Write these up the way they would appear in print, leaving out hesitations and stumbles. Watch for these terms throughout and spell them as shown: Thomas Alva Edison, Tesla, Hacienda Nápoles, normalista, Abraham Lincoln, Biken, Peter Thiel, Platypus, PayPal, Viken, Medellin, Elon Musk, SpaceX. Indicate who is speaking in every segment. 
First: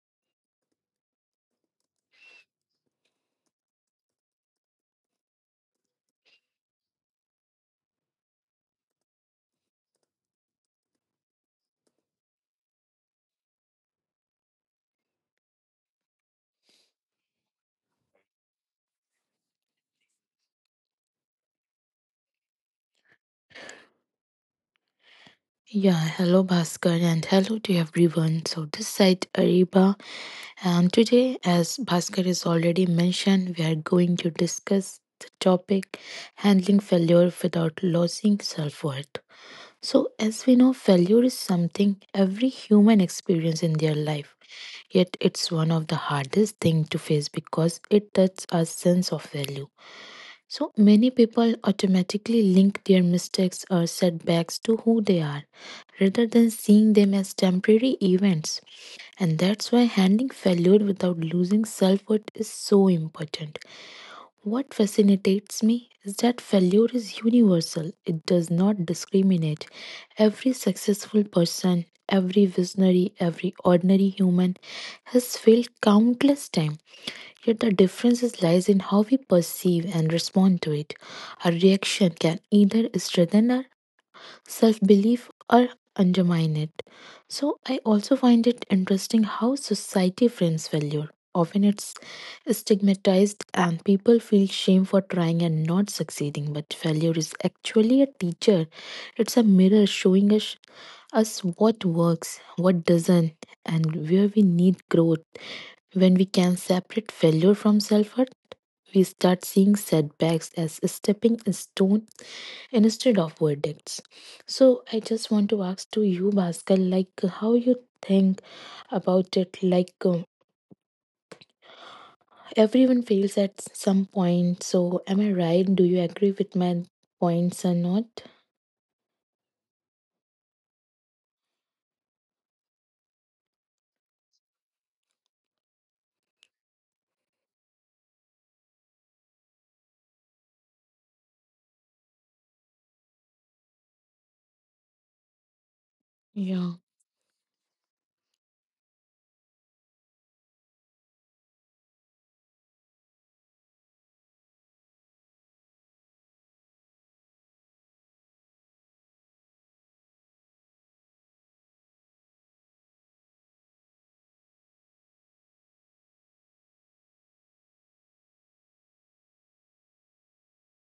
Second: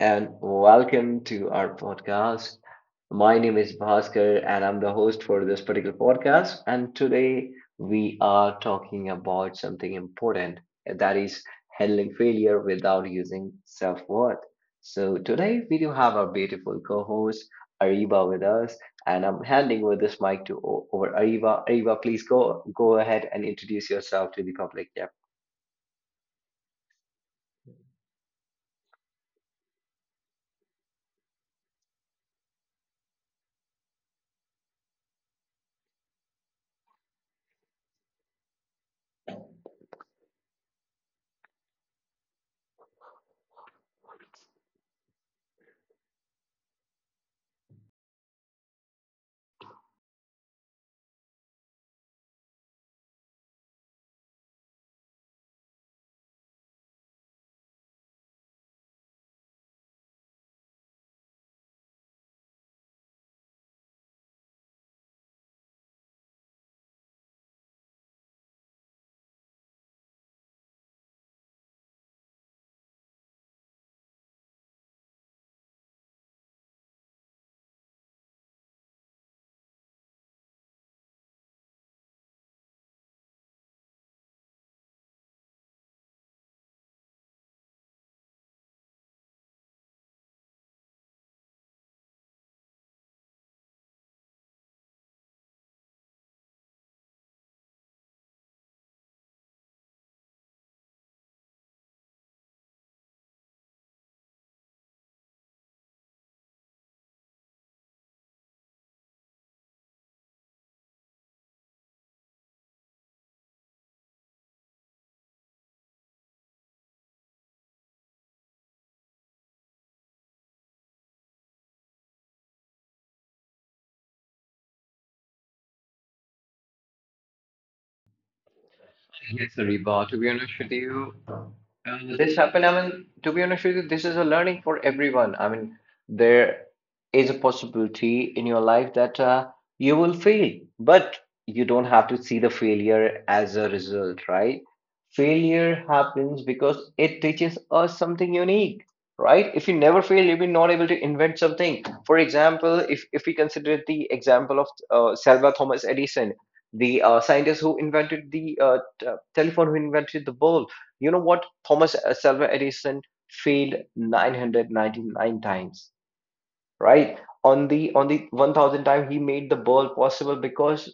Speaker 1: and welcome to our podcast. My name is Bhaskar, and I'm the host for this particular podcast. And today we are talking about something important, that is handling failure without using self worth. So today we do have our beautiful co host Ariba with us, and I'm handing over this mic to over Ariba. Ariba, please go ahead and introduce yourself to the public. Yep.
Speaker 2: Yeah, hello Bhaskar and hello to everyone. So this side Ariba and today as Bhaskar has already mentioned, we are going to discuss the topic handling failure without losing self-worth. So as we know, failure is something every human experience in their life. Yet it's one of the hardest thing to face because it touches our sense of value. So many people automatically link their mistakes or setbacks to who they are rather than seeing them as temporary events. And that's why handling failure without losing self worth is so important. What fascinates me is that failure is universal. It does not discriminate. Every successful person, every visionary, every ordinary human has failed countless times. Yet the difference is lies in how we perceive and respond to it. Our reaction can either strengthen our self belief or undermine it. So, I also find it interesting how society frames failure. Often it's stigmatized, and people feel shame for trying and not succeeding. But failure is actually a teacher, it's a mirror showing us what works, what doesn't, and where we need growth. When we can separate failure from self hurt, we start seeing setbacks as stepping stone instead of verdicts. So I just want to ask to you, Bhaskar, like how you think about it. Like everyone fails at some point. So am I right? Do you agree with my points or not?
Speaker 1: Yes, Ariba, to be honest with you. This happened. I mean, to be honest with you, this is a learning for everyone. I mean, there is a possibility in your life that you will fail, but you don't have to see the failure as a result, right? Failure happens
Speaker 2: Yeah,
Speaker 1: because it teaches us something unique, right? If you never fail, you'll be not able to invent something. For example, if we consider the example of Selva Thomas Edison, the scientist who invented the telephone, who invented the bulb. You know what, Thomas Alva Edison failed 999 times, right? On the 1,000th time he made the ball possible, because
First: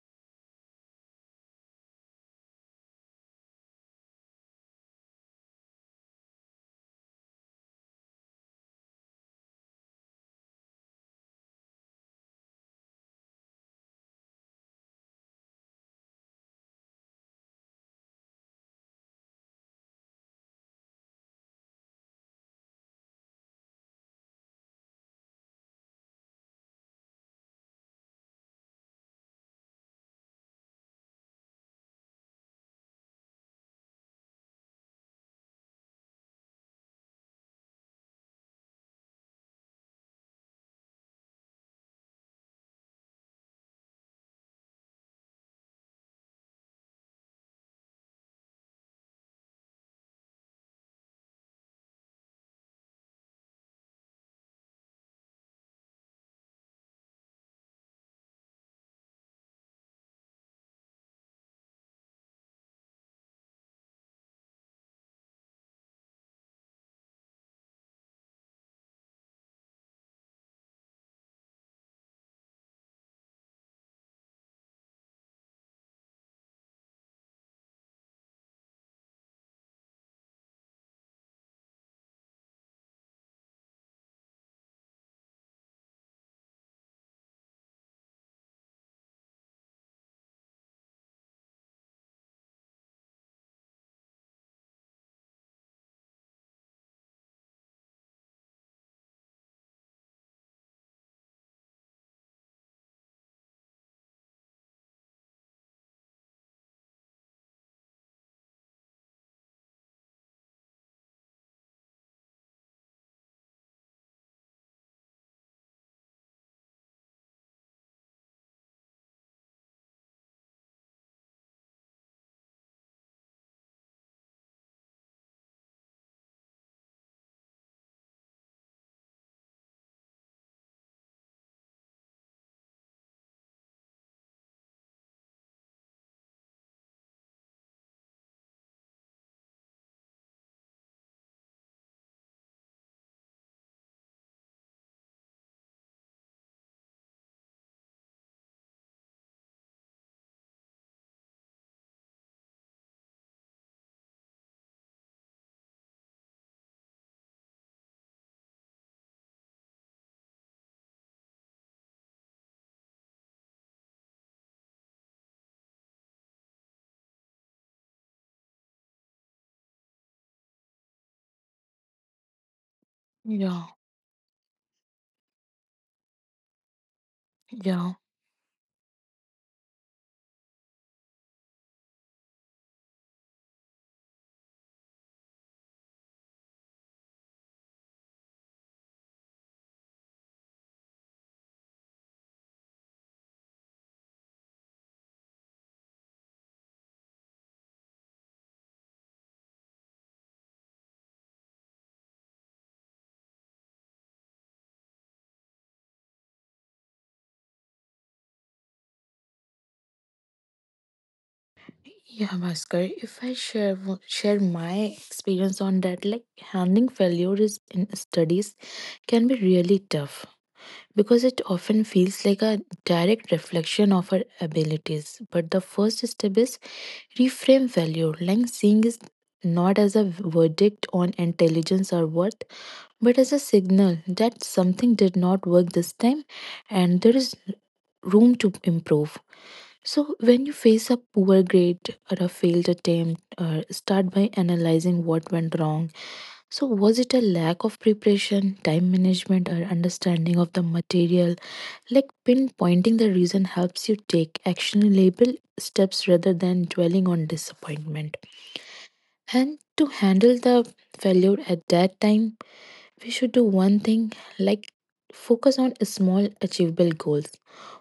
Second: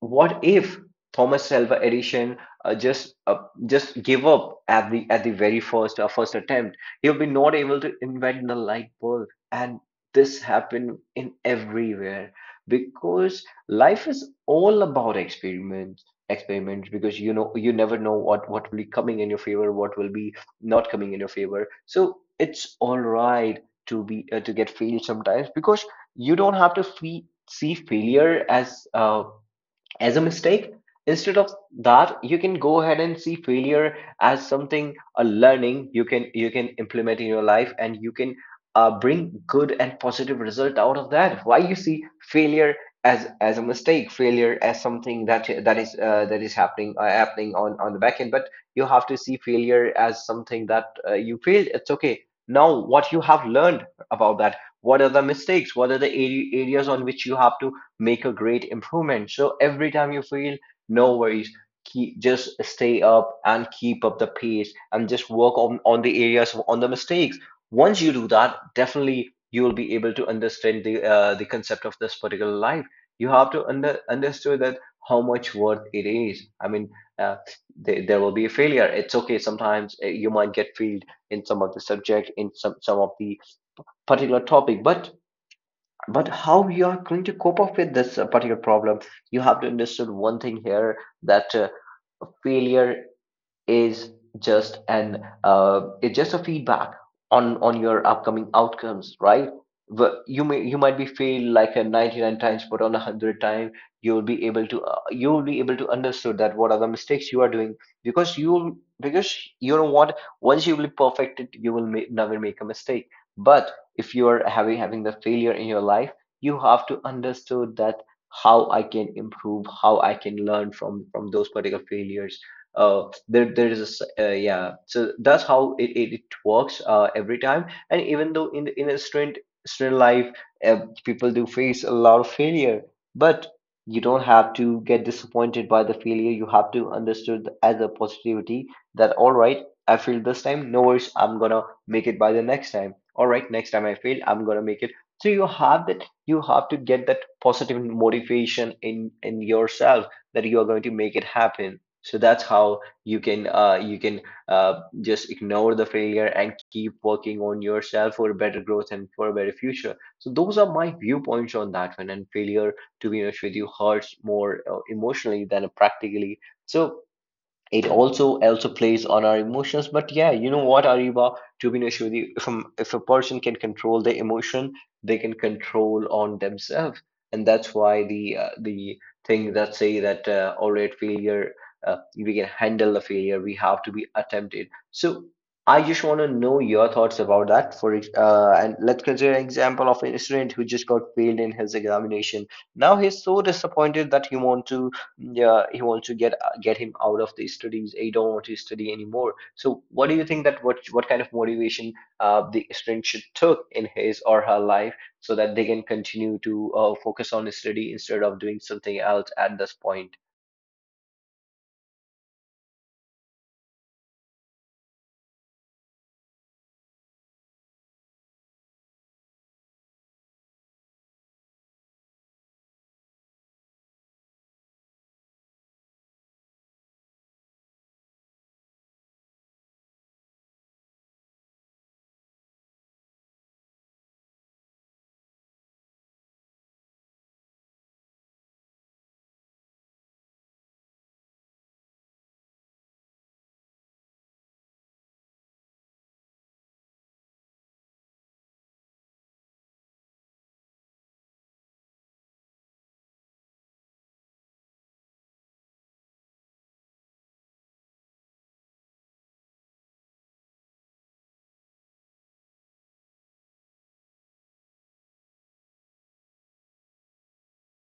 Speaker 1: what if Thomas Alva Edison uh, just uh, just give up at the very first attempt? He would be not able to invent the light bulb, and this happened in everywhere because life is all about experiments, experiments. Because you know, you never know what will be coming in your favor, what will be not coming in your favor. So it's all right to be to get failed sometimes, because you don't have to see failure as a mistake. Instead of that, you can go ahead and see failure as something, a learning you can, implement in your life, and you can bring good and positive result out of that. Why you see failure as a mistake, failure as something that that is happening, happening on the back end. But you have to see failure as something that, you failed, it's okay. Now what you have learned about that, what are the mistakes, what are the areas on which you have to make a great improvement. So every time you feel, no worries. Keep, just stay up and keep up the pace and just work on, the areas, on the mistakes. Once you do that, definitely you will be able to understand the concept of this particular life. You have to understood that how much worth it is. I mean, uh, there, will be a failure. It's okay. Sometimes you might get failed in some of the subject, in some of the particular topic, but how you are going to cope up with this particular problem. You have to understand one thing here, that failure is just an it's just a feedback on your upcoming outcomes, right? You might be failed like a 99 times, but on a 100 time you will be able to you will be able to understood that what are the mistakes you are doing, because you because you know what, once you will perfect it, you will never make a mistake. But if you are having the failure in your life, you have to understood that how I can improve, how I can learn from those particular failures. Uh, there there is a s- Yeah, so that's how it works every time, and even though, in a student life, uh, people do face a lot of failure. But you don't have to get disappointed by the failure. You have to understood as a positivity, that all right, I failed this time, no worries, I'm gonna make it by the next time. All right, next time I fail, I'm gonna make it. So you have that, you have to get that positive motivation in yourself, that you are going to make it happen. So that's how you can, just ignore the failure and keep working on yourself for better growth and for a better future. So those are my viewpoints on that one. And failure, to be honest with you, hurts more emotionally than practically. So it also plays on our emotions. But yeah, you know what, Ariba, to be honest with you, if a person can
Speaker 2: yeah,
Speaker 1: control their emotion, they can control on themselves. And that's
Speaker 2: yeah.
Speaker 1: why the the thing that say that, all right, failure, we can handle the failure, we have to be attempted. So I just want to know your thoughts about that. And let's consider an example of an student who just got failed in his examination. Now he's so disappointed that he want to, yeah, he wants to get him out of the studies. I don't want to study anymore. So what do you think that, what kind of motivation the student should took in his or her life, so that they can continue to focus on study instead of doing something else at this point?
Speaker 2: Yeah, Bhaskar, if I share share my experience on that, like handling failure is in studies can be really tough because it often feels like a direct reflection of our abilities. But the first step is reframe value, like seeing is not as a verdict on intelligence or worth, but as a signal that something did not work this time and there is room to improve. So, when you face a poor grade or a failed attempt, start by analyzing what went wrong. So, was it a lack of preparation, time management, or understanding of the material? Like pinpointing the reason helps you take actionable steps rather than dwelling on disappointment. And to handle the failure at that time, we should do one thing like focus on small achievable goals.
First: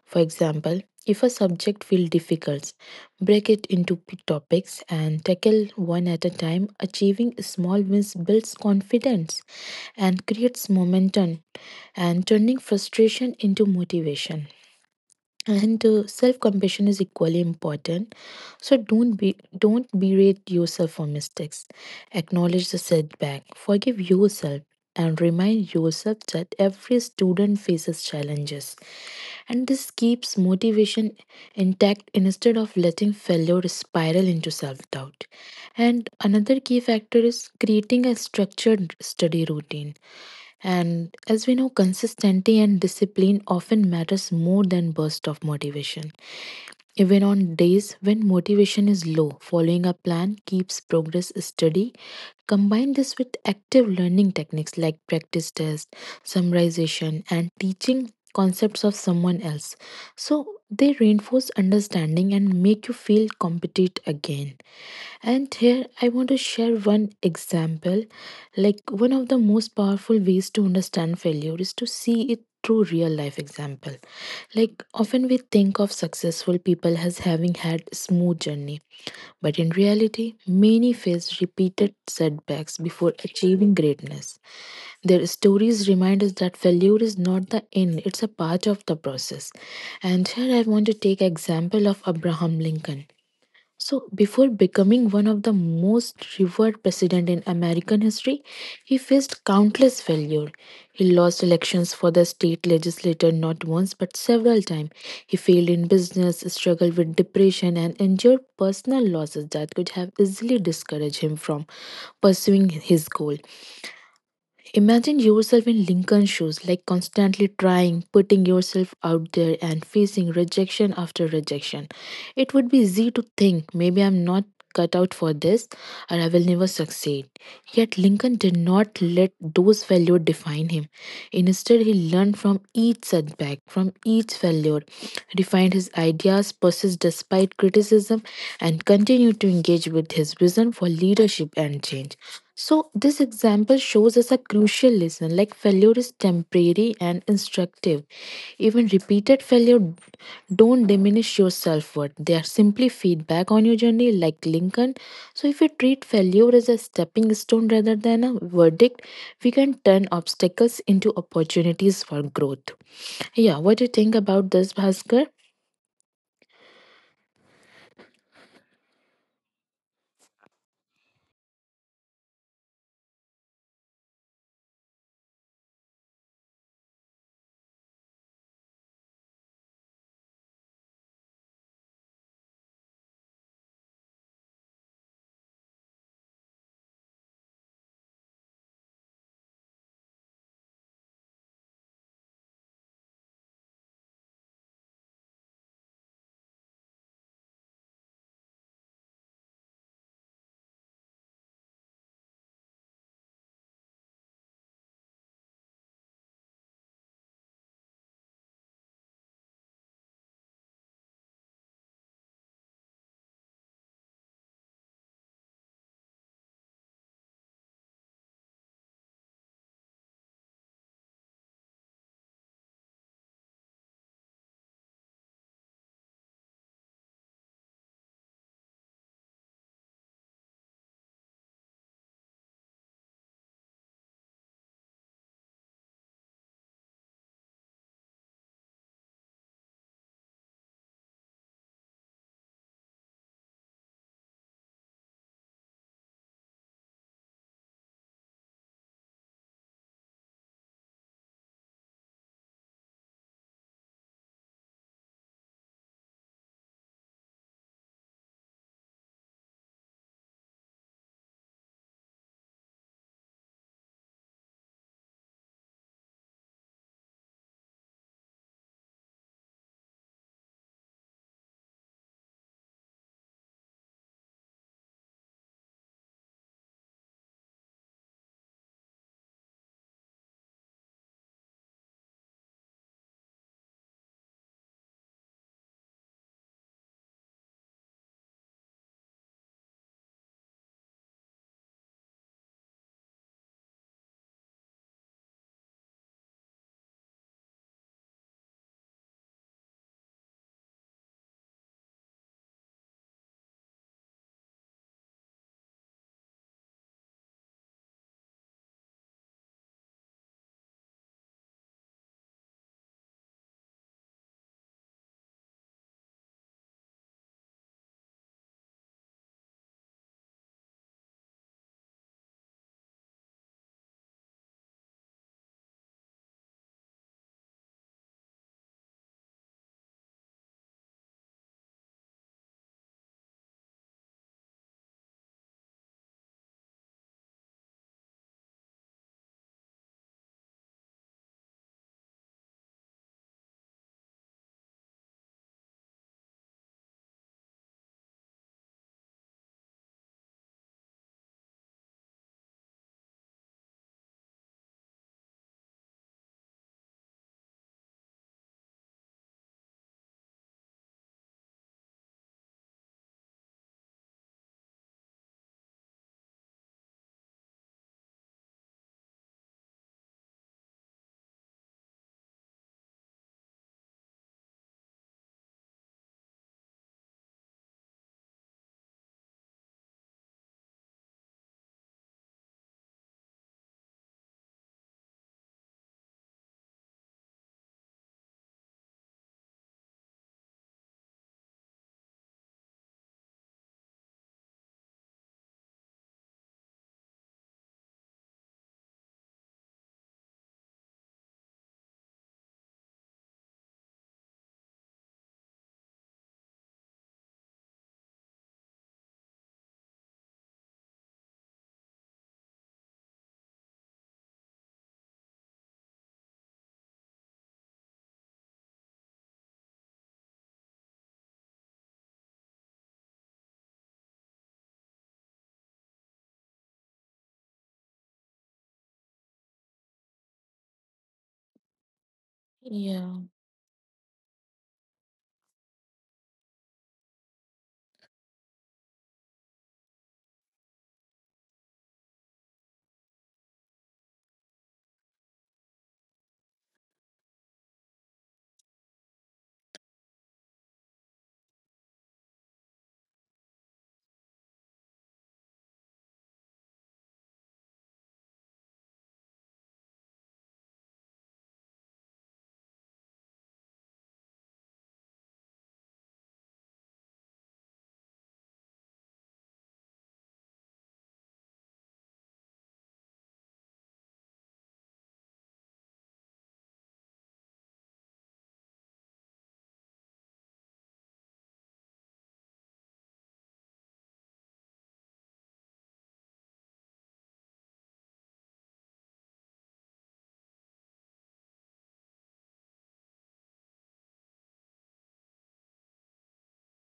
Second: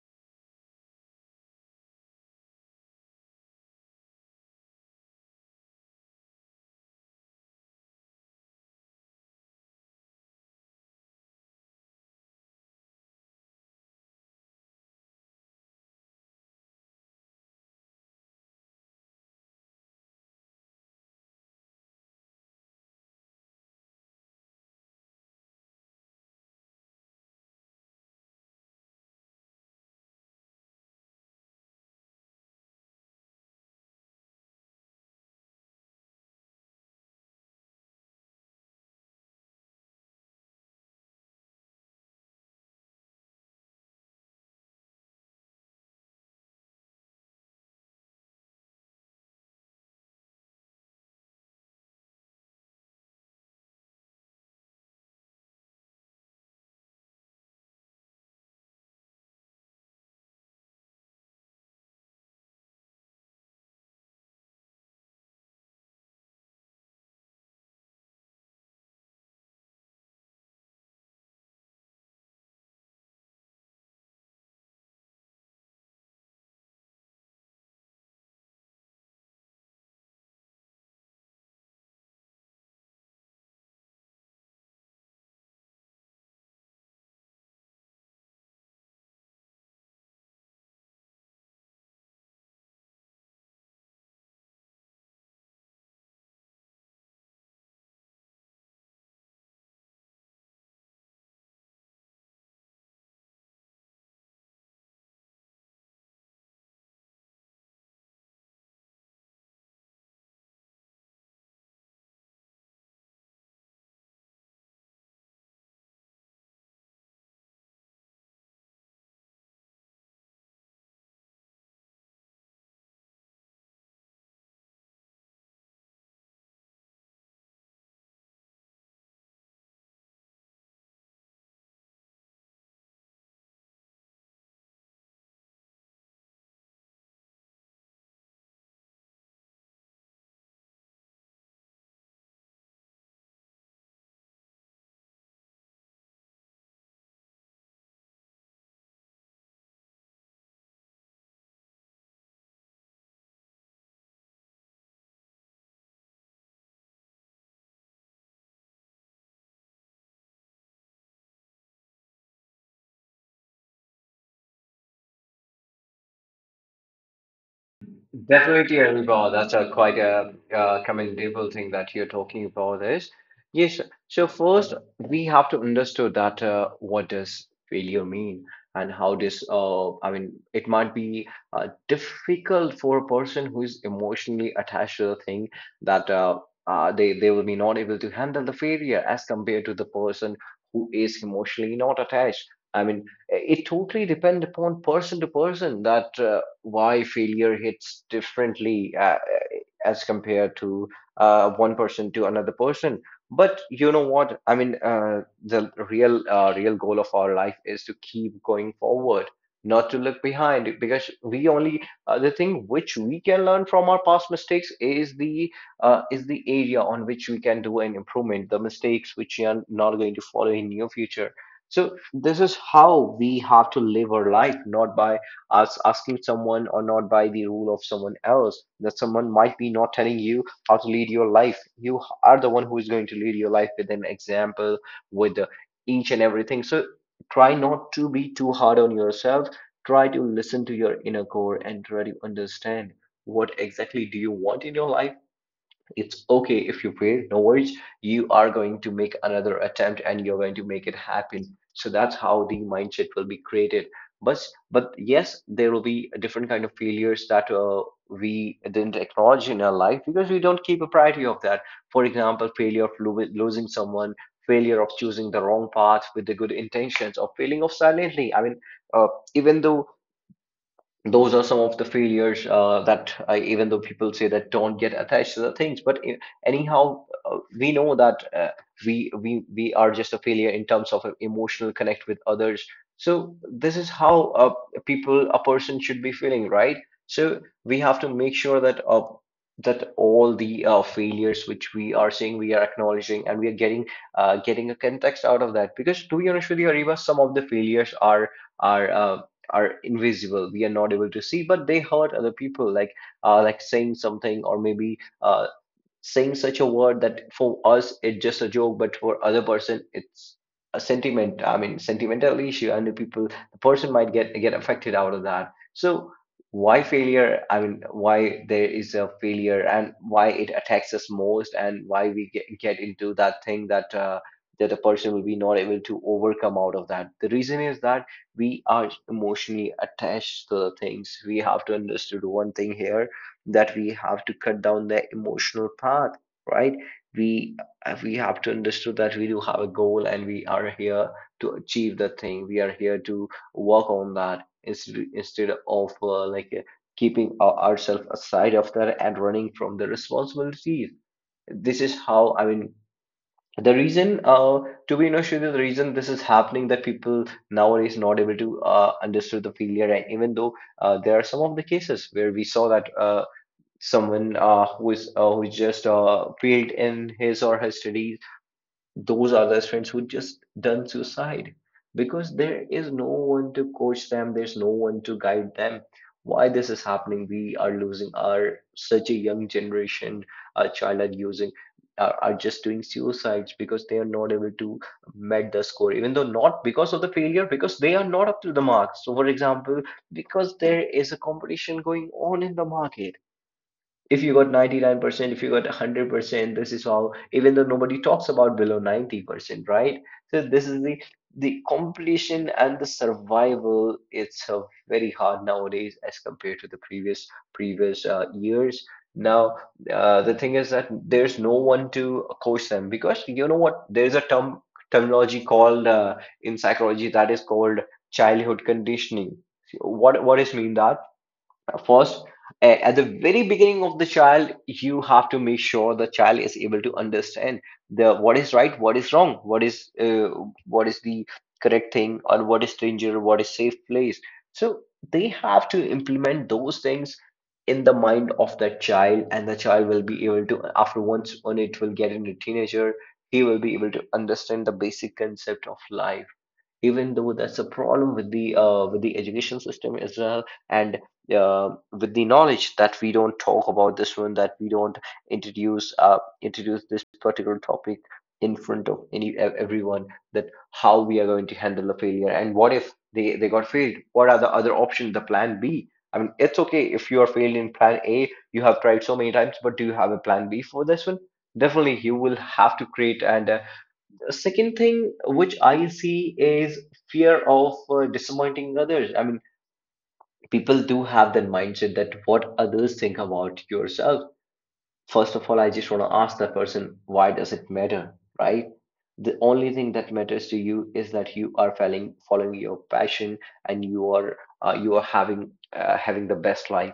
Speaker 2: For example, if a subject feels difficult, break it into topics and tackle one at a time. Achieving small wins builds confidence and creates momentum and turning frustration into motivation and self compassion is equally important. So don't be don't berate yourself for mistakes, acknowledge the setback, forgive yourself, and remind yourself that every student faces challenges, and this keeps motivation intact instead of letting failure spiral into self doubt. And another key factor is creating a structured study routine, and as we know, consistency and discipline often matters more than burst of motivation. Even on days when motivation is low, following a plan keeps progress steady. Combine this with active learning techniques like practice tests, summarization, and teaching concepts of someone else. So they reinforce understanding and make you feel competent again. And here I want to share one example. Like one of the most powerful ways to understand failure is to see it through real life example. Like often we think of successful people as having had smooth journey, but in reality, many face repeated setbacks before achieving greatness. Their stories remind us that failure is not the end, it's a part of the process. And here I want to take example of Abraham Lincoln. So, before becoming one of the most revered president in American history, he faced countless failure. He lost elections for the state legislature not once but several times. He failed in business, struggled with depression, and endured personal losses that could have easily discouraged him from pursuing his goal. Imagine yourself in Lincoln's shoes, like constantly trying, putting yourself out there, and facing rejection after rejection. It would be easy to think, maybe I'm not cut out for this, or I will never succeed. Yet Lincoln did not let those failures define him. Instead, he learned from each setback, from each failure, refined his ideas, persisted despite criticism, and continued to engage with his vision for leadership and change. So, this example shows us a crucial lesson like failure is temporary and instructive. Even repeated failure don't diminish your self worth, they are simply feedback on your journey, like Lincoln. So, if you treat failure as a stepping stone rather than a verdict, we can turn obstacles into opportunities for growth. Yeah, what do you think about this, Bhaskar?
Speaker 1: Definitely, Anubhav. That's a quite a commendable thing that you're talking about is. Yes. So first, we have to understand that, what does failure mean and how this. I mean, it might be difficult for a person who is emotionally attached to the thing, that they will be not able to handle the failure as compared to the person who is emotionally not attached. I mean, it totally depend upon person to person that. Why failure hits differently, as compared to one person to another person. But you know what? I mean, the real real goal of our life is to keep going forward, not to look behind, because we only, the thing which we can learn from our past mistakes is the area on which we can do an improvement, the mistakes which we are not going to follow in near future. So this is how we have to live our life, not by as asking someone or not by the rule of someone else, that someone might be not telling you how to lead your life. You are the one who is going to lead your life with an example, with each and everything. So try not to be too hard on yourself. Try to listen to your inner core and try to understand what exactly do you want in your life. It's okay if you fail, no worries, you are going to make another attempt and you're going to make it happen. So that's how the mindset will be created. But yes, there will be a different kind of failures that, we didn't acknowledge in our life because we don't keep a priority of that. For example, failure of losing someone, failure of choosing the wrong path with the good intentions, or failing of silently. I mean, uh, even though, those are some of the failures that I, even though people say that don't get attached to the things, but I- anyhow, we know that we are just a failure in terms of emotional connect with others. So this is how uh, people, a person should be feeling, right? So we have to make sure that, that all the failures which we are seeing, we are acknowledging, and we are getting getting a context out of that. Because to be honest with you, Ariba, some of the failures are, are uh, are invisible, we are not able to see, but they hurt other people, like saying something, or maybe saying such a word, that for us it's just a joke, but for other person it's a sentiment. I mean, sentimental issue, and the people, the person might get affected out of that. So why failure? I mean, why there is a failure, and why it attacks us most, and why we get into that thing that. That a person will be not able to overcome out of that. The reason is that we are emotionally attached to the things. We have to understand one thing here, that we have to cut down the emotional path. Right, we we have to understand that we do have a goal, and we are here to achieve that thing. We are here to work on that, instead of like, keeping ourselves aside of that and running from the responsibilities. This is how, I mean, the reason, to be honest with you, the reason this is happening, that people nowadays not able to understand the failure. And even though, there are some of the cases where we saw that, someone who is just failed in his or her studies, those are the students who just done suicide, because there is no one to coach them, there's no one to guide them. Why this is happening? We are losing our such a young generation. Our child are using, are just doing suicides, because they are not able to met the score, even though not because of the failure, because they are not up to the mark. So for example, because there is a competition going on in the market, if you got 99%, if you got 100%, this is how, even though nobody talks about below 90%, right? So this is the completion and the survival, it's very hard nowadays as compared to the previous years. Now, the thing is that there's no one to coach them, because you know what, there's a terminology called, in psychology, that is called childhood conditioning. So what is mean that, first, at the very beginning of the child, you have to make sure the child is able to understand the what is right, what is wrong, what is the correct thing, or what is
Speaker 2: Yeah.
Speaker 1: danger, what is safe place. So they have to implement those things in the mind of the child, and the child will be able to, after once when it will get into teenager, he will be able to understand the basic concept of life. Even though, that's a problem with the education system as well. And with the knowledge, that we don't talk about this one, that we don't introduce, introduce this particular topic in front of any everyone, that how we are going to handle the failure, and what if they got failed, what are the other options, the plan B? I mean, it's okay if you are failed in plan A, you have tried so many times, but do you have a plan B for this one? Definitely you will have to create. And the second thing which I see is fear of disappointing others. I mean, people do have that mindset, that what others think about yourself. First of all, I just want to ask that person, why does it matter, right? The only thing that matters to you is that you are following your passion, and you are having having the best life.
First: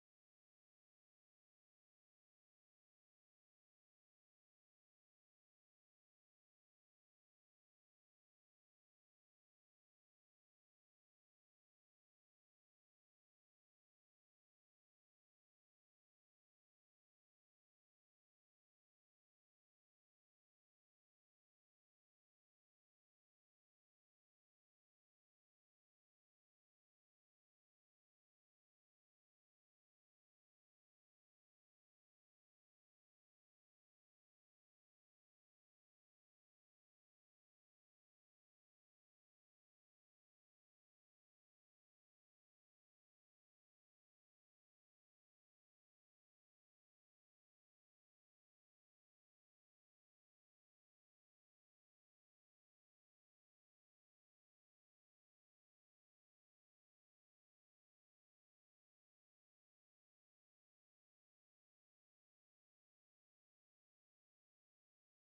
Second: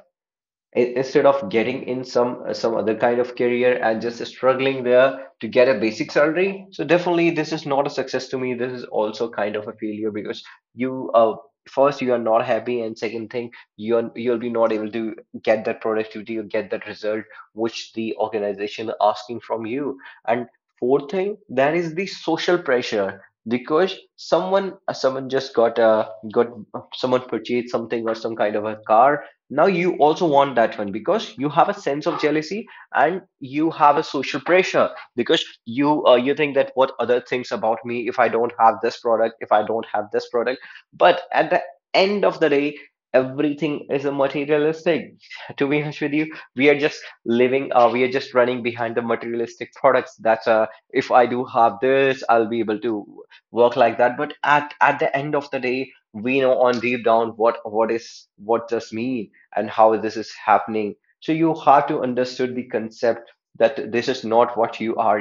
Speaker 1: Instead of getting in some other kind of career and just struggling there to get a basic salary, so definitely this is not a success to me, this is also kind of a failure, because you, first you are not happy, and second thing, you'll be not able to get that productivity or get that result which the organization are asking from you. And fourth thing, that is the social pressure. Because someone, someone just got, someone purchased something or some kind of a car, now you also want that one, because you have a sense of jealousy, and you have a social pressure, because you, you think that what other thinks about me if I don't have this product, if I don't have this product. But at the end of the day, everything is a materialistic to be honest with you. We are just living, we are just running behind the materialistic products. That's if I do have this, I'll be able to work like that. But at the end of the day, we know on deep down what is, what does mean, and how this is happening. So you have to understand the concept, that this is not what you are,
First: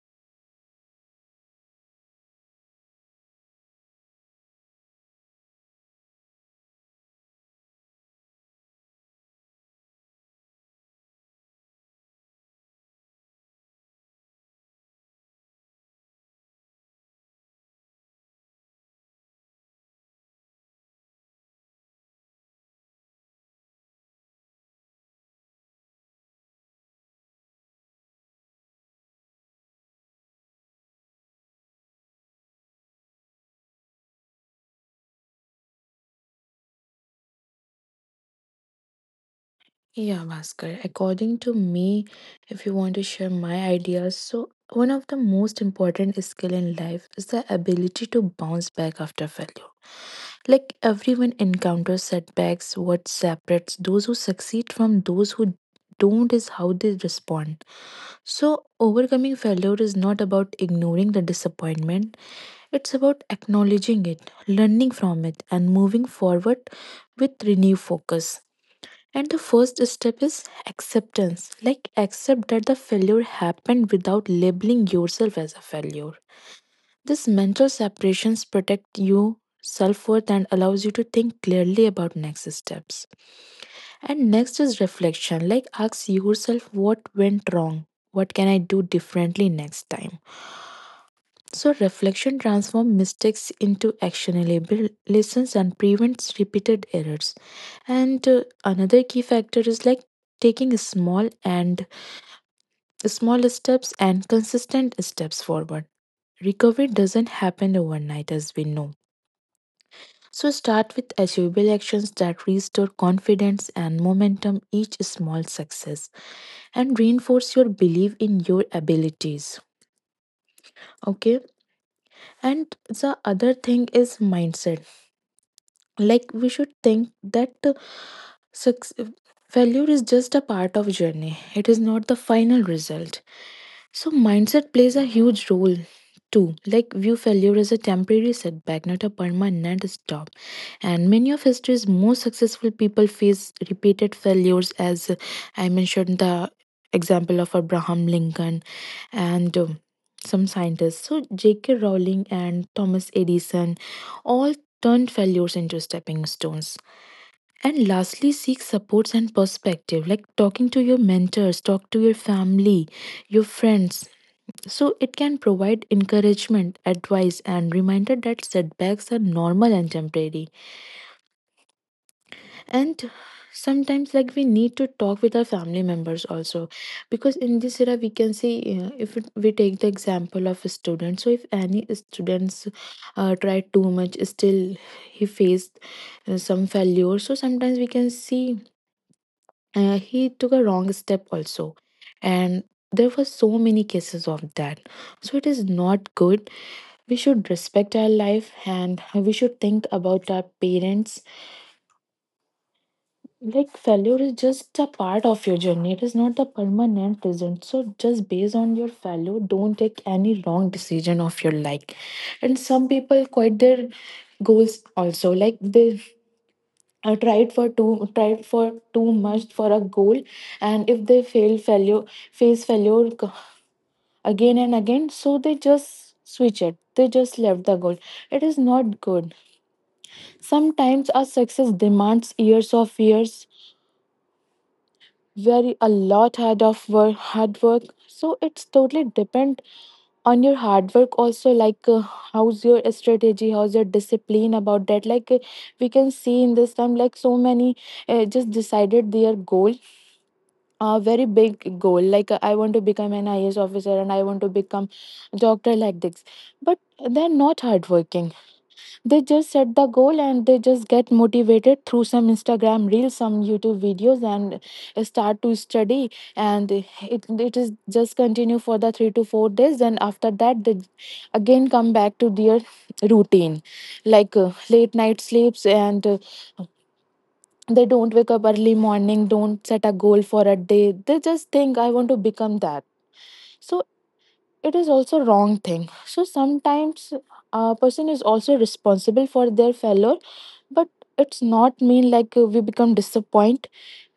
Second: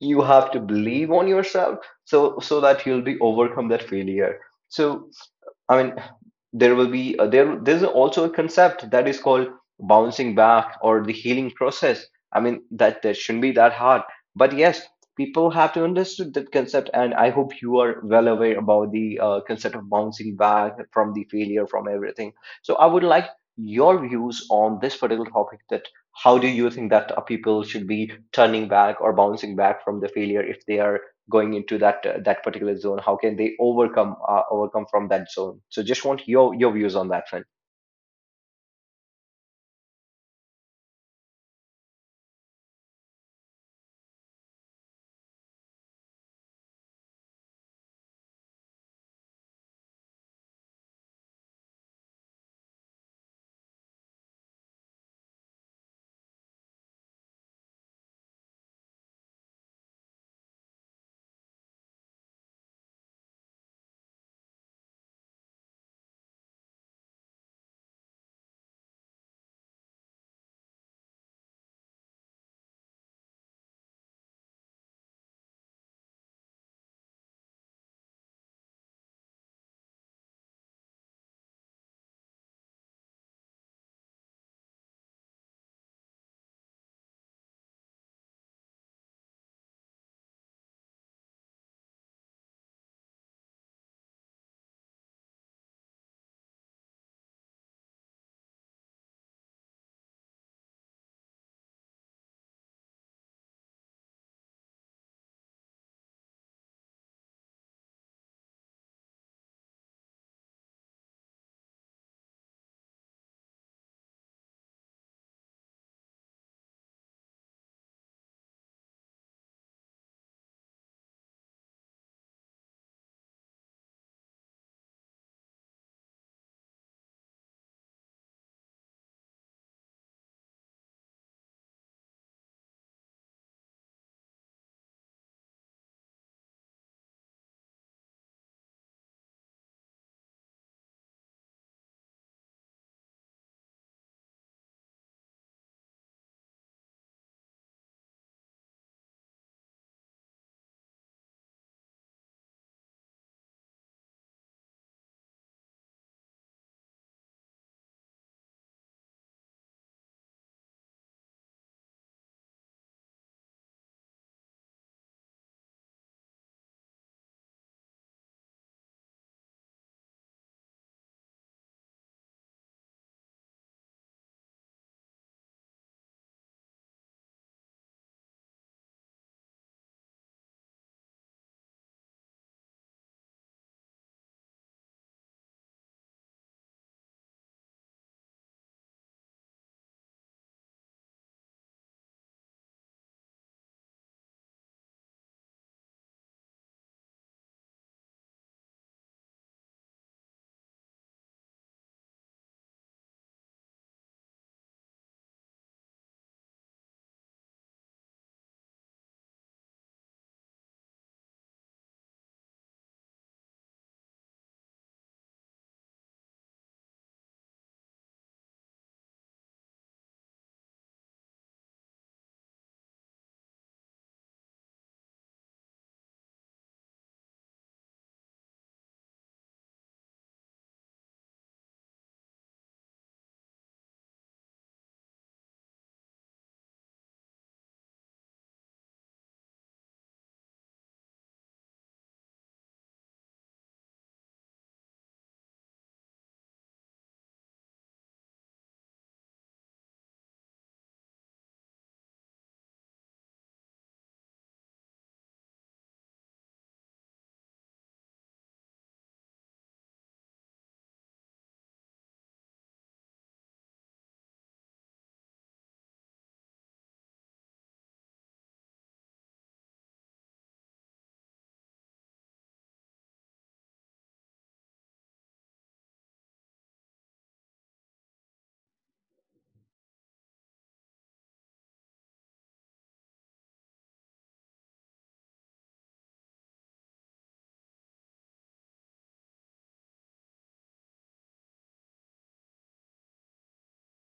Speaker 1: you have to believe on yourself, so that you'll be overcome that failure. So, I mean, there will be There's also a concept that is called bouncing back, or the healing process. I mean, that that shouldn't be that hard. But yes, people have to understand that concept, and I hope you are well aware about the concept of bouncing back from the failure, from everything. So I would like your views on this particular topic. That how do you think that people should be turning back or bouncing back from the failure, if they are going into that that particular zone, how can they overcome, overcome from that zone? So just want your views on that, friend.
Speaker 2: Yeah, Bhaskar. According to me, if you want to share my ideas, so one of the most important skill in life is the ability to bounce back after failure. Like everyone encounters setbacks, what separates those who succeed from those who don't is how they respond. So overcoming failure is not about ignoring the disappointment. It's about acknowledging it, learning from it, and moving forward with renewed focus. And the first step is acceptance. Like, accept that the failure happened without labeling yourself as a failure. This mental separations protect you self-worth and allows you to think clearly about next steps. And next is reflection. Like, ask yourself what went wrong. What can I do differently next time? So reflection transforms mistakes into actionable lessons and prevents repeated errors. And another key factor is like taking small steps and consistent steps forward. Recovery doesn't happen overnight as we know. So start with achievable actions that restore confidence and momentum, each small success and reinforce your belief in your abilities. Okay? And the other thing is mindset, like we should think that success, failure is just a part of journey, it is not the final result. So mindset plays a huge role too, like view failure as a temporary setback not a permanent stop. And many of history's most successful people face repeated failures. As I mentioned the example of Abraham Lincoln and some scientists so JK Rowling and Thomas Edison all turned failures into stepping stones. And lastly, seek supports and perspective, like talking to your mentors, talk to your family, your friends. So it can provide encouragement, advice, and reminder that setbacks are normal and temporary. And sometimes, like we need to talk with our family members also, because in this era we can see, if we take the example of a student. So if any students try too much, still he faced some failure. So sometimes we can see he took a wrong step also, and there were so many cases of that. So it is not good. We should respect our life and we should think about our parents. Like failure is just a part of your journey, it is not a permanent result, so just based on your failure don't take any wrong decision of your life. And some people quit their goals also, like they tried for too much for a goal, and if they fail failure face failure again and again, so they just switch it, they just left the goal. It is not good. Sometimes our success demands years of years, very a lot hard of work, hard work. So it's totally depend on your hard work also, like how's your strategy, how's your discipline about that. Like we can see in this time like so many just decided their goal, a very big goal, like I want to become an IAS officer and I want to become a doctor like this, but they're not hardworking. They just set the goal and they just get motivated through some Instagram reels, some YouTube videos, and start to study, and it is just continue for the 3 to 4 days, then after that they again come back to their routine, like late night sleeps and they don't wake up early morning, don't set a goal for a day, they just think I want to become that. So it is also wrong thing. So sometimes a person is also responsible for their failure, but it's not mean like we become disappointed.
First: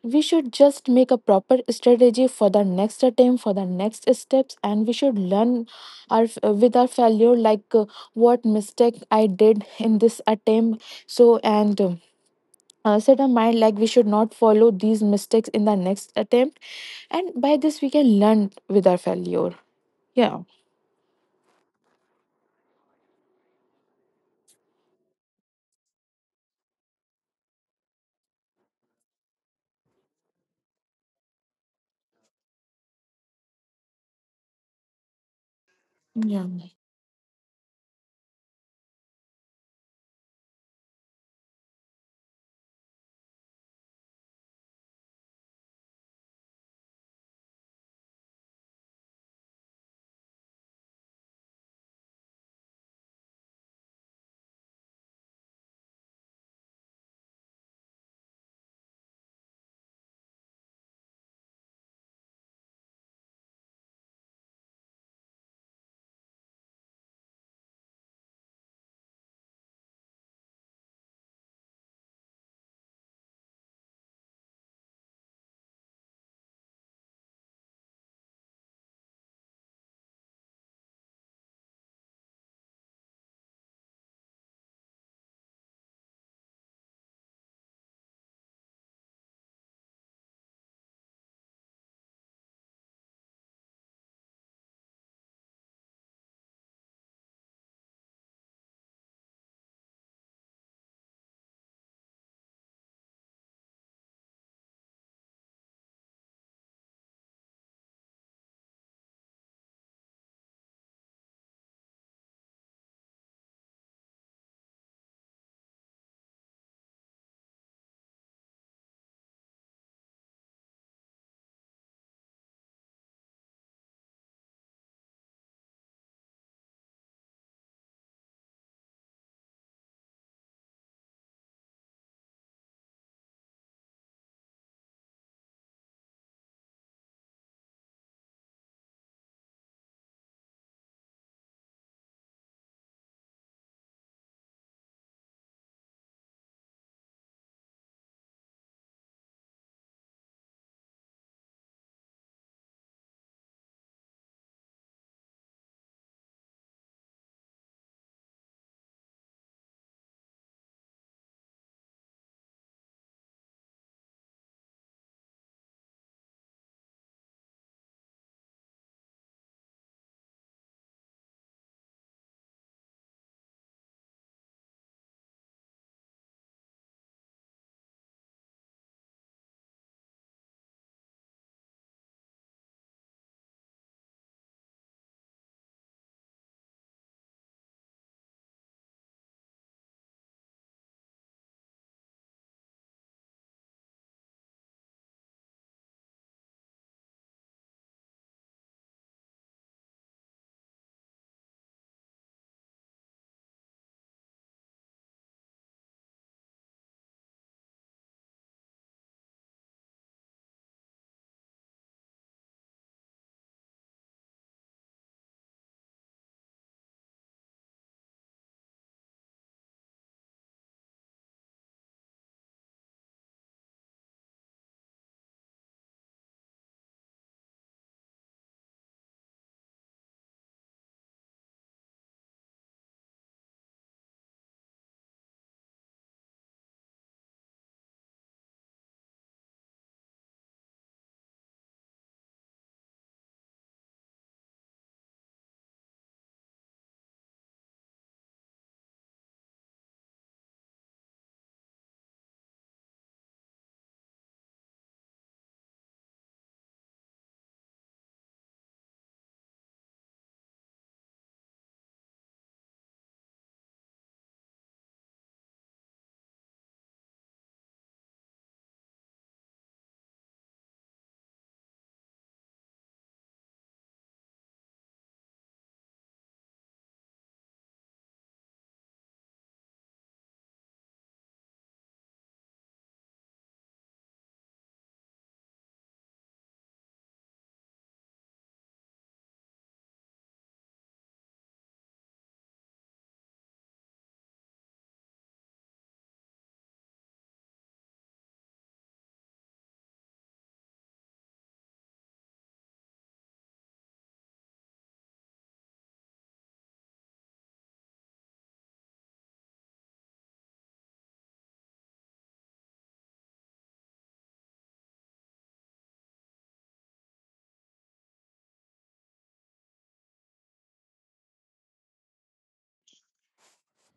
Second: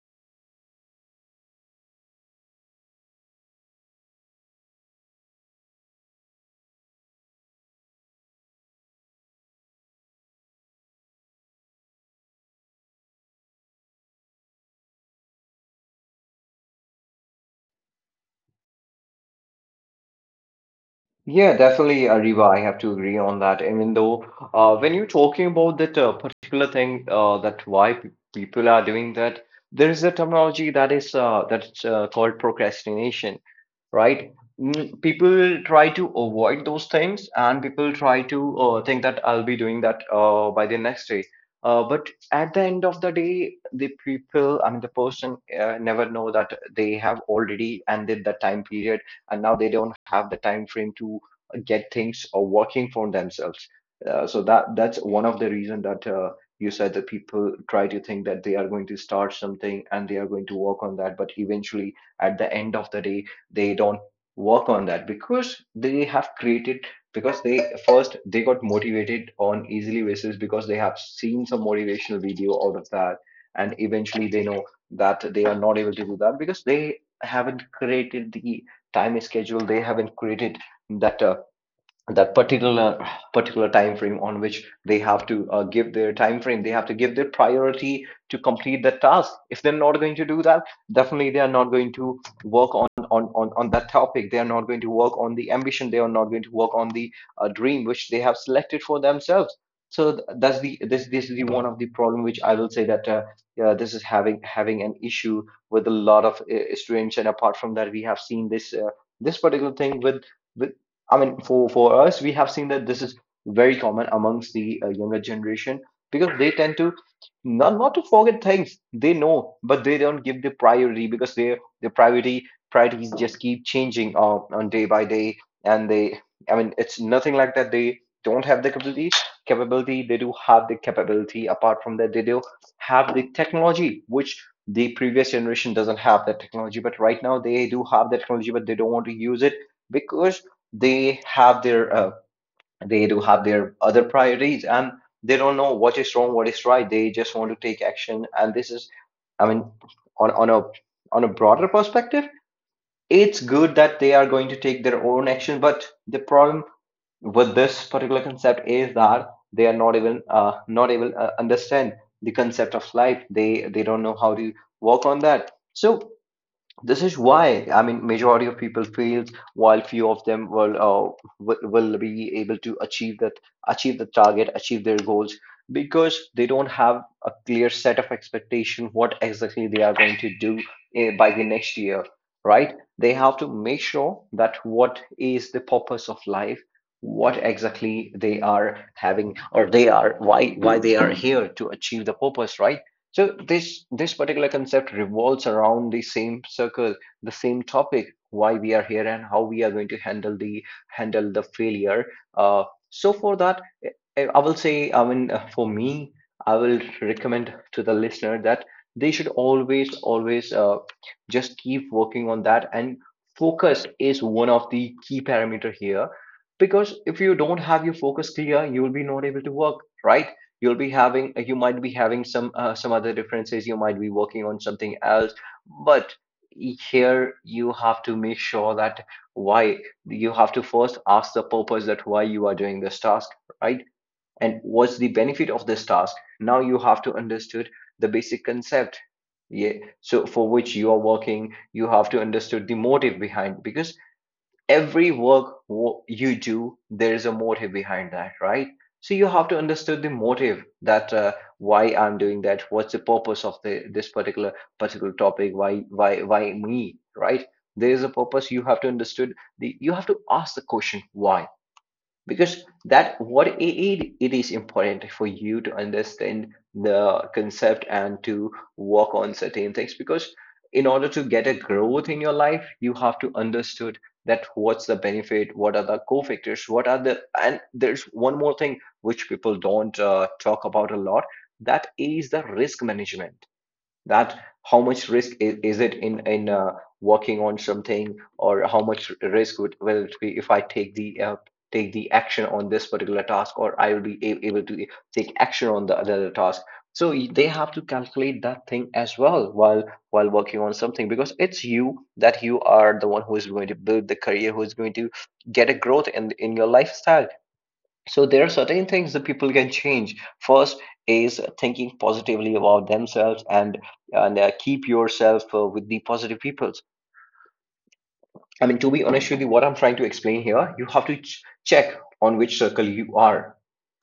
Speaker 2: We should just make a proper strategy for the next attempt, for the next steps, and we should learn with our failure, like what mistake I did in this attempt. So and set our mind like we should not follow these mistakes in the next attempt, and by this we can learn with our failure. Yeah,
Speaker 1: Yeah, definitely, Ariba, I have to agree on that. Even though, when you're talking about that particular thing, that why people are doing that, there is a terminology that is that's called procrastination. Right? Mm, people try to
Speaker 2: yeah,
Speaker 1: avoid those things, and people try to think that I'll be doing that by the next day. But at the end of the day, the people, I mean, the person never know that they have already ended the time period, and now they don't have the time frame to get things working for themselves. So that that's one of the reason that, you said that people try to think that they are going to start something and they are going to work on that, but eventually, at the end of the day, they don't work on that, because they have created, because they first they got motivated on easily basis, because they have seen some motivational video out of that. And eventually they know that they are not able to do that, because they haven't created the time schedule, they haven't created that that particular time frame, on which they have to give their time frame, they have to give their priority to complete the task. If they're not going to do that, definitely they are not going to work on on that topic, they are not going to work on the ambition, they are not going to work on the dream which they have selected for themselves. So that's the, this is the one of the problem which I will say that, yeah, this is having an issue with a lot of students. And apart from that, we have seen this this particular thing with with I mean, for us, we have seen that this is very common amongst the younger generation, because they tend to not to forget things they know, but they don't give the priority, because their priority priorities just keep changing on day by day, and they, I mean it's nothing like that they don't have the capability, they do have the capability. Apart from that, they do have the technology which the previous generation doesn't have that technology, but right now they do have the technology, but they don't want to use it, because they have their they do have their other priorities. And they don't know what is wrong, what is right, they just want to take action, and this is, I mean, on a on a broader perspective, it's good that they are going to take their own action. But the problem with this particular concept is that they are not even not even understand the concept of life, they don't know how to work on that. So this is why, I mean, majority of people fails, while few of them will will be able to achieve that, achieve the target, achieve their goals, because they don't have a clear set of expectation what exactly they are going to do by the next year. Right, they have to make sure that what is the purpose of life, what exactly they are having, or they are, why they are here to achieve the purpose, right? So this particular concept revolves around the same circle, the same topic, why we are here, and how we are going to handle the failure. Uh, so for that, I will say, I mean, for me, I will recommend to the listener that they should always just keep working on that. And focus is one of the key parameter here, because if you don't have your focus clear, you will be not able to work, right? You'll be having, you might be having some other differences, you might be working on something else, but here you have to make sure that why. You have to first ask the purpose, that why you are doing this task, right? And what's the benefit of this task? Now you have to understood the basic concept. Yeah. So for which you are working, you have to understood the motive behind, because every you do, there is a motive behind that, right? So you have to understand the motive, that why I'm doing that. What's the purpose of the, this particular topic? Why me? Right? There is a purpose. You have to understood the. You have to ask the question why, because that what it is important for you to understand the concept and to work on certain things, because in order to get a growth in your life you have to understood that what's the benefit, what are the co-factors, what are the. And there's one more thing which people don't talk about a lot, that is the risk management, that how much risk is it in in working on something, or how much risk would will it be if I take the action on this particular task, or I will be able to take action on the other task. So they have to calculate that thing as well while working on something, because it's you, that you are the one who is going to build the career, who is going to get a growth in your lifestyle. So there are certain things that people can change. First is thinking positively about themselves, and and keep yourself with the positive peoples. I mean, to be honest with you, what I'm trying to explain here, you have to check on which circle you are,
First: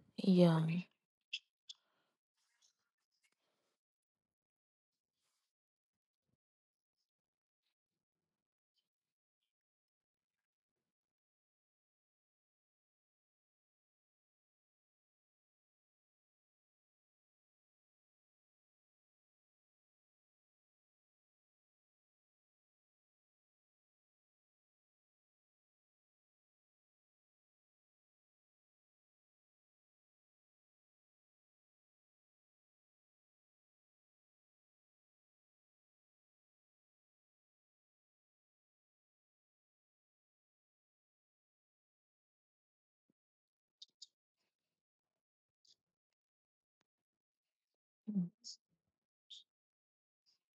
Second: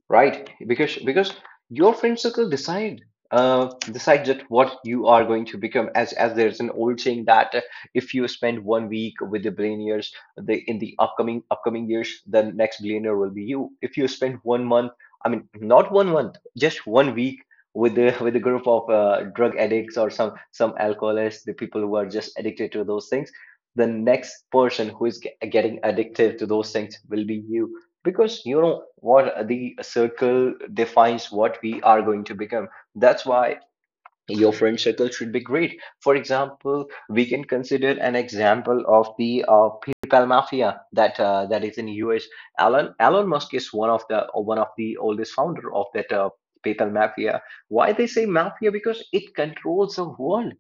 Speaker 1: right?
Speaker 2: yeah,
Speaker 1: Because your friend circle decide, uh, decides that what you are going to become. As there's an old saying that if you spend one week with the billionaires, the in the upcoming years, the next billionaire will be you. If you spend one month, I mean not one month, just one week with the with a group of drug addicts or some alcoholists, the people who are just addicted to those things, the next person who is getting addicted to those things will be you, because you know what, the circle defines what we are going to become. That's why your friend circle should be great. For example, we can consider an example of the PayPal mafia, that that is in US. Elon Musk is one of the oldest founder of that PayPal mafia. Why they say mafia? Because it controls the world.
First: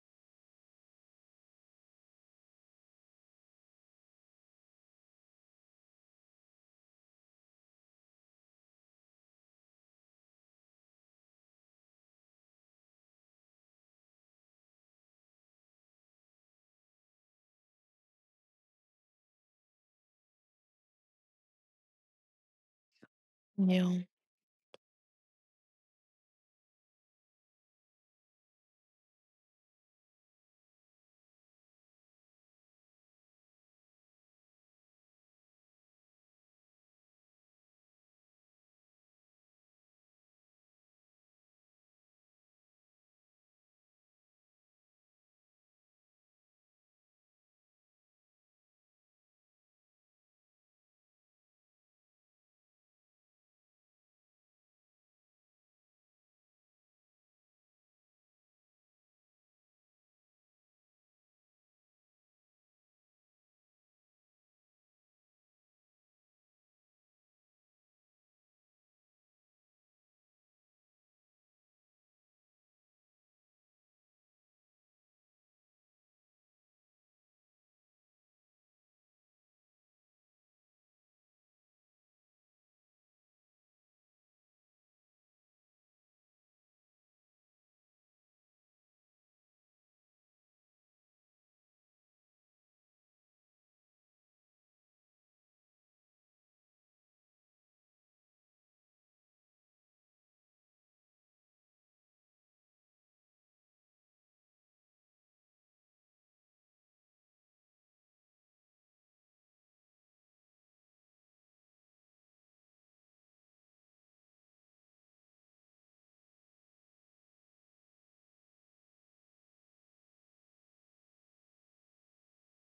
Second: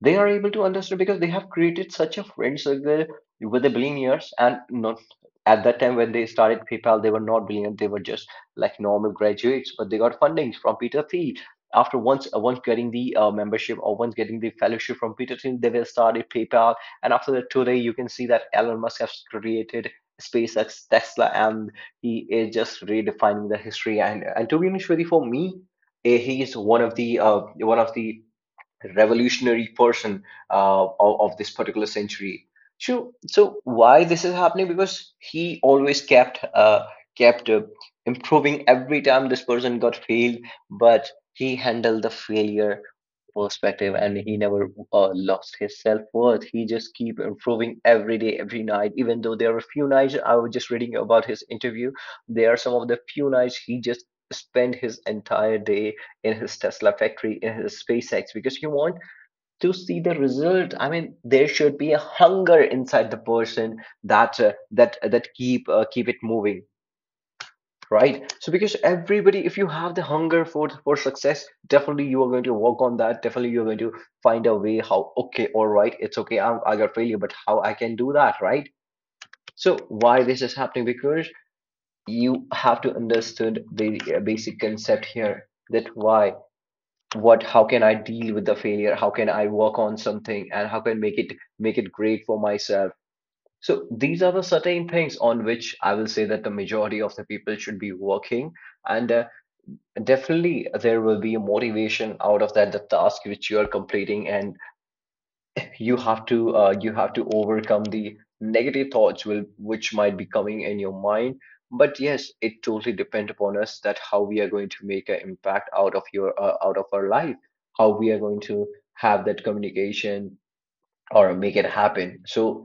Speaker 1: They are able to understand, because they have created such a friend circle with the billionaires. And not at that time when they started PayPal, they were not billionaires, they were just like normal graduates, but they got funding from Peter Thiel. After once once getting the membership, or once getting the fellowship from Peter Thiel, they will started PayPal, and after that today you can see that Elon Musk has created SpaceX, Tesla, and he is just redefining the history.
Speaker 2: yeah,
Speaker 1: And to be honest with you, for me, eh, he is one of the revolutionary person of this particular century. So, so why this is happening? Because he always kept improving. Every time this person got failed, but he handled the failure perspective, and he never lost his self-worth. He just keep improving every day, every night. Even though there are few nights, I was just reading about his interview, there are some of the few nights he just spent his entire day in his Tesla factory, in his SpaceX, because you want to see the result. I mean, there should be a hunger inside the person, that that keep it moving, right? So because everybody, if you have the hunger for success, definitely you are going to work on that. Definitely you are going to find a way. How, okay, all right, it's okay, I got failure, but how I can do that, right? So why this is happening? Because you have to understand the basic concept here, that why, what, how can I deal with the failure, how can I work on something, and how can make it great for myself. So these are the certain things on which I will say that the majority of the people should be working, and definitely there will be a motivation out of that, the task which you are completing. And you have to overcome the negative thoughts will which might be coming in your mind. But yes, it totally depends upon us, that how we are going to make an impact out of your out of our life, how we are going to have that communication, or make it happen. So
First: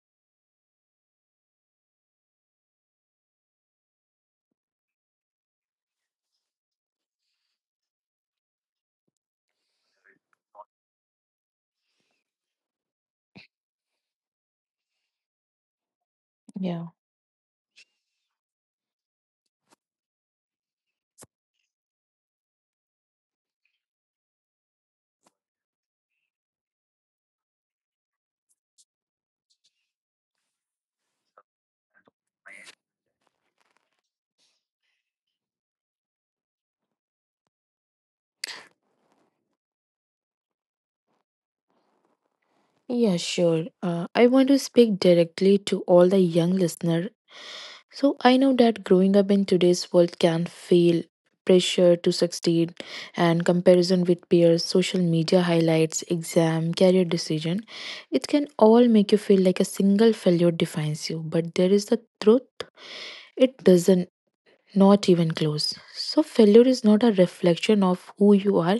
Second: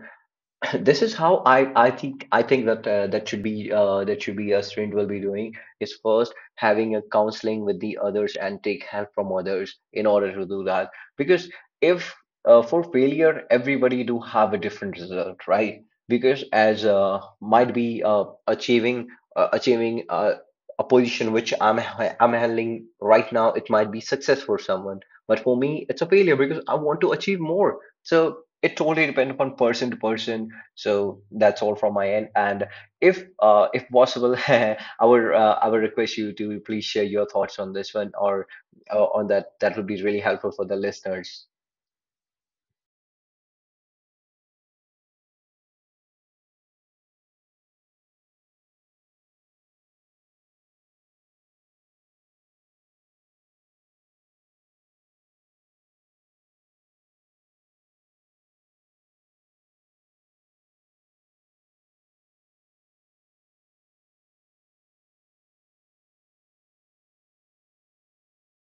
Speaker 1: this is how I I think that should be that should be a student will be doing, is first having a counseling with the others and take help from others in order to do that. Because if, for failure, everybody do have a different result, right? Because as
Speaker 2: yeah.
Speaker 1: might be achieving achieving a position which I'm I'm handling right now, it might be success for someone, but for me it's a failure, because I want to achieve more. So it totally depends upon person to person. So that's all from my end. And if possible, I would I would request you to please share your thoughts on this one, or on that. That would be really helpful for the listeners.
Speaker 2: Yeah, sure. I want to speak directly to all the young listener. So I know that growing up in today's world can feel pressure to succeed and comparison with peers, social media highlights, exam, career decision. It can all make you feel like a single failure defines you, but there is the truth. It doesn't, not even close. So, failure is not a reflection of who you are,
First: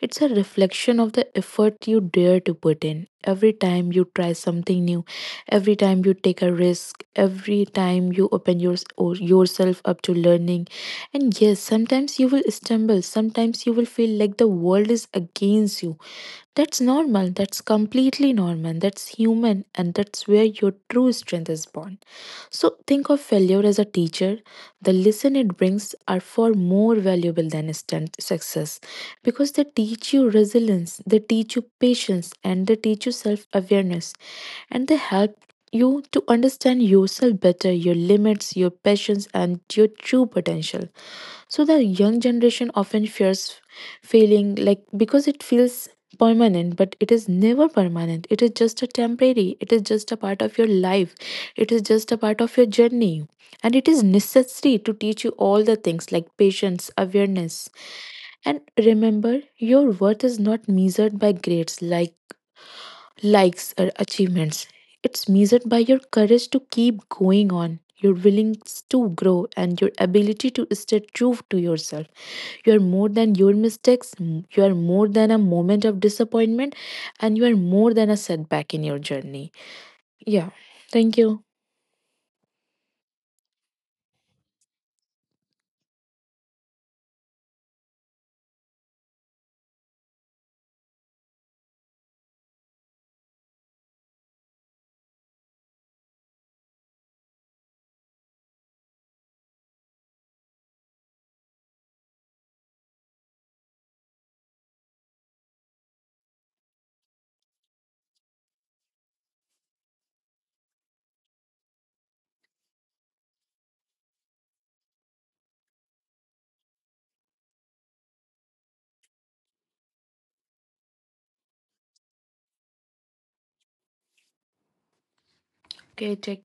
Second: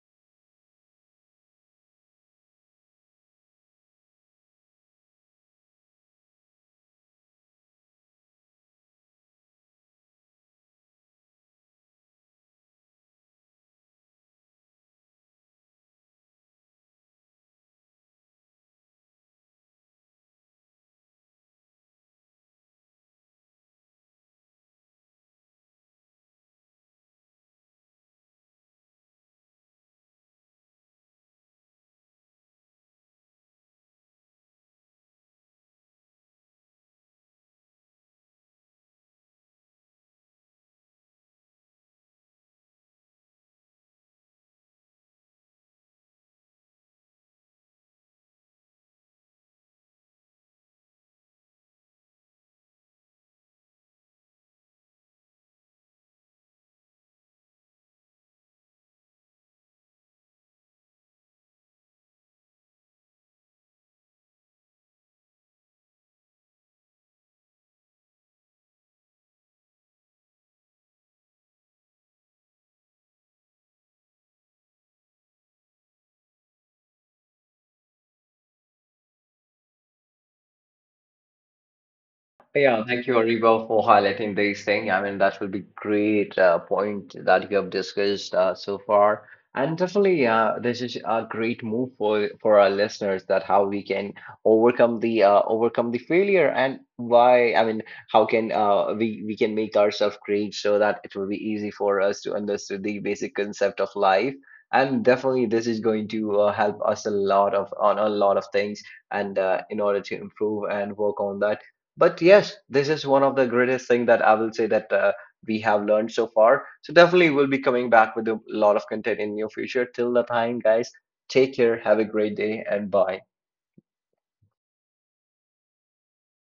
Speaker 2: it's a reflection of the effort you dare to put in. Every time you try something new, every time you take a risk, every time you open yours or yourself up to learning. And yes, sometimes you will stumble, sometimes you will feel like the world is against you, that's normal. That's completely normal. That's human. And that's where your true strength is born. So think of failure as a teacher. The lesson it brings are far more valuable than instant success because they teach you resilience, they teach you patience, and they teach you self awareness. And they help you to understand yourself better, your limits, your passions, and your true potential. So the young generation often fears failing, like because it feels permanent, but it is never permanent. It is just a temporary. It is just a part of your life. It is just a part of your journey. And it is necessary to teach you all the things like patience, awareness. And remember, your worth is not measured by grades like likes or achievements. It's measured by your courage to keep going on, your willingness to grow, and your ability to stay true to yourself. You are more than your mistakes, you are more than a moment of disappointment, and you are more than a setback in your journey. Yeah, thank you.
Speaker 1: Yeah, thank you, Ariba, for highlighting these things. I mean, that will be great point that you have discussed so far. And definitely, this is a great move for our listeners, that how we can overcome the failure, and why. I mean, how can we can make ourselves great, so that it will be easy for us to understand the basic concept of life. And definitely, this is going to help us a lot of on a lot of things, and in order to improve and work on that. But yes, this is one of the greatest thing that I will say that we have learned so far. So definitely we'll be coming back with a lot of content in near future. Till the time, guys, take care, have a great day, and bye.
Speaker 2: Okay, take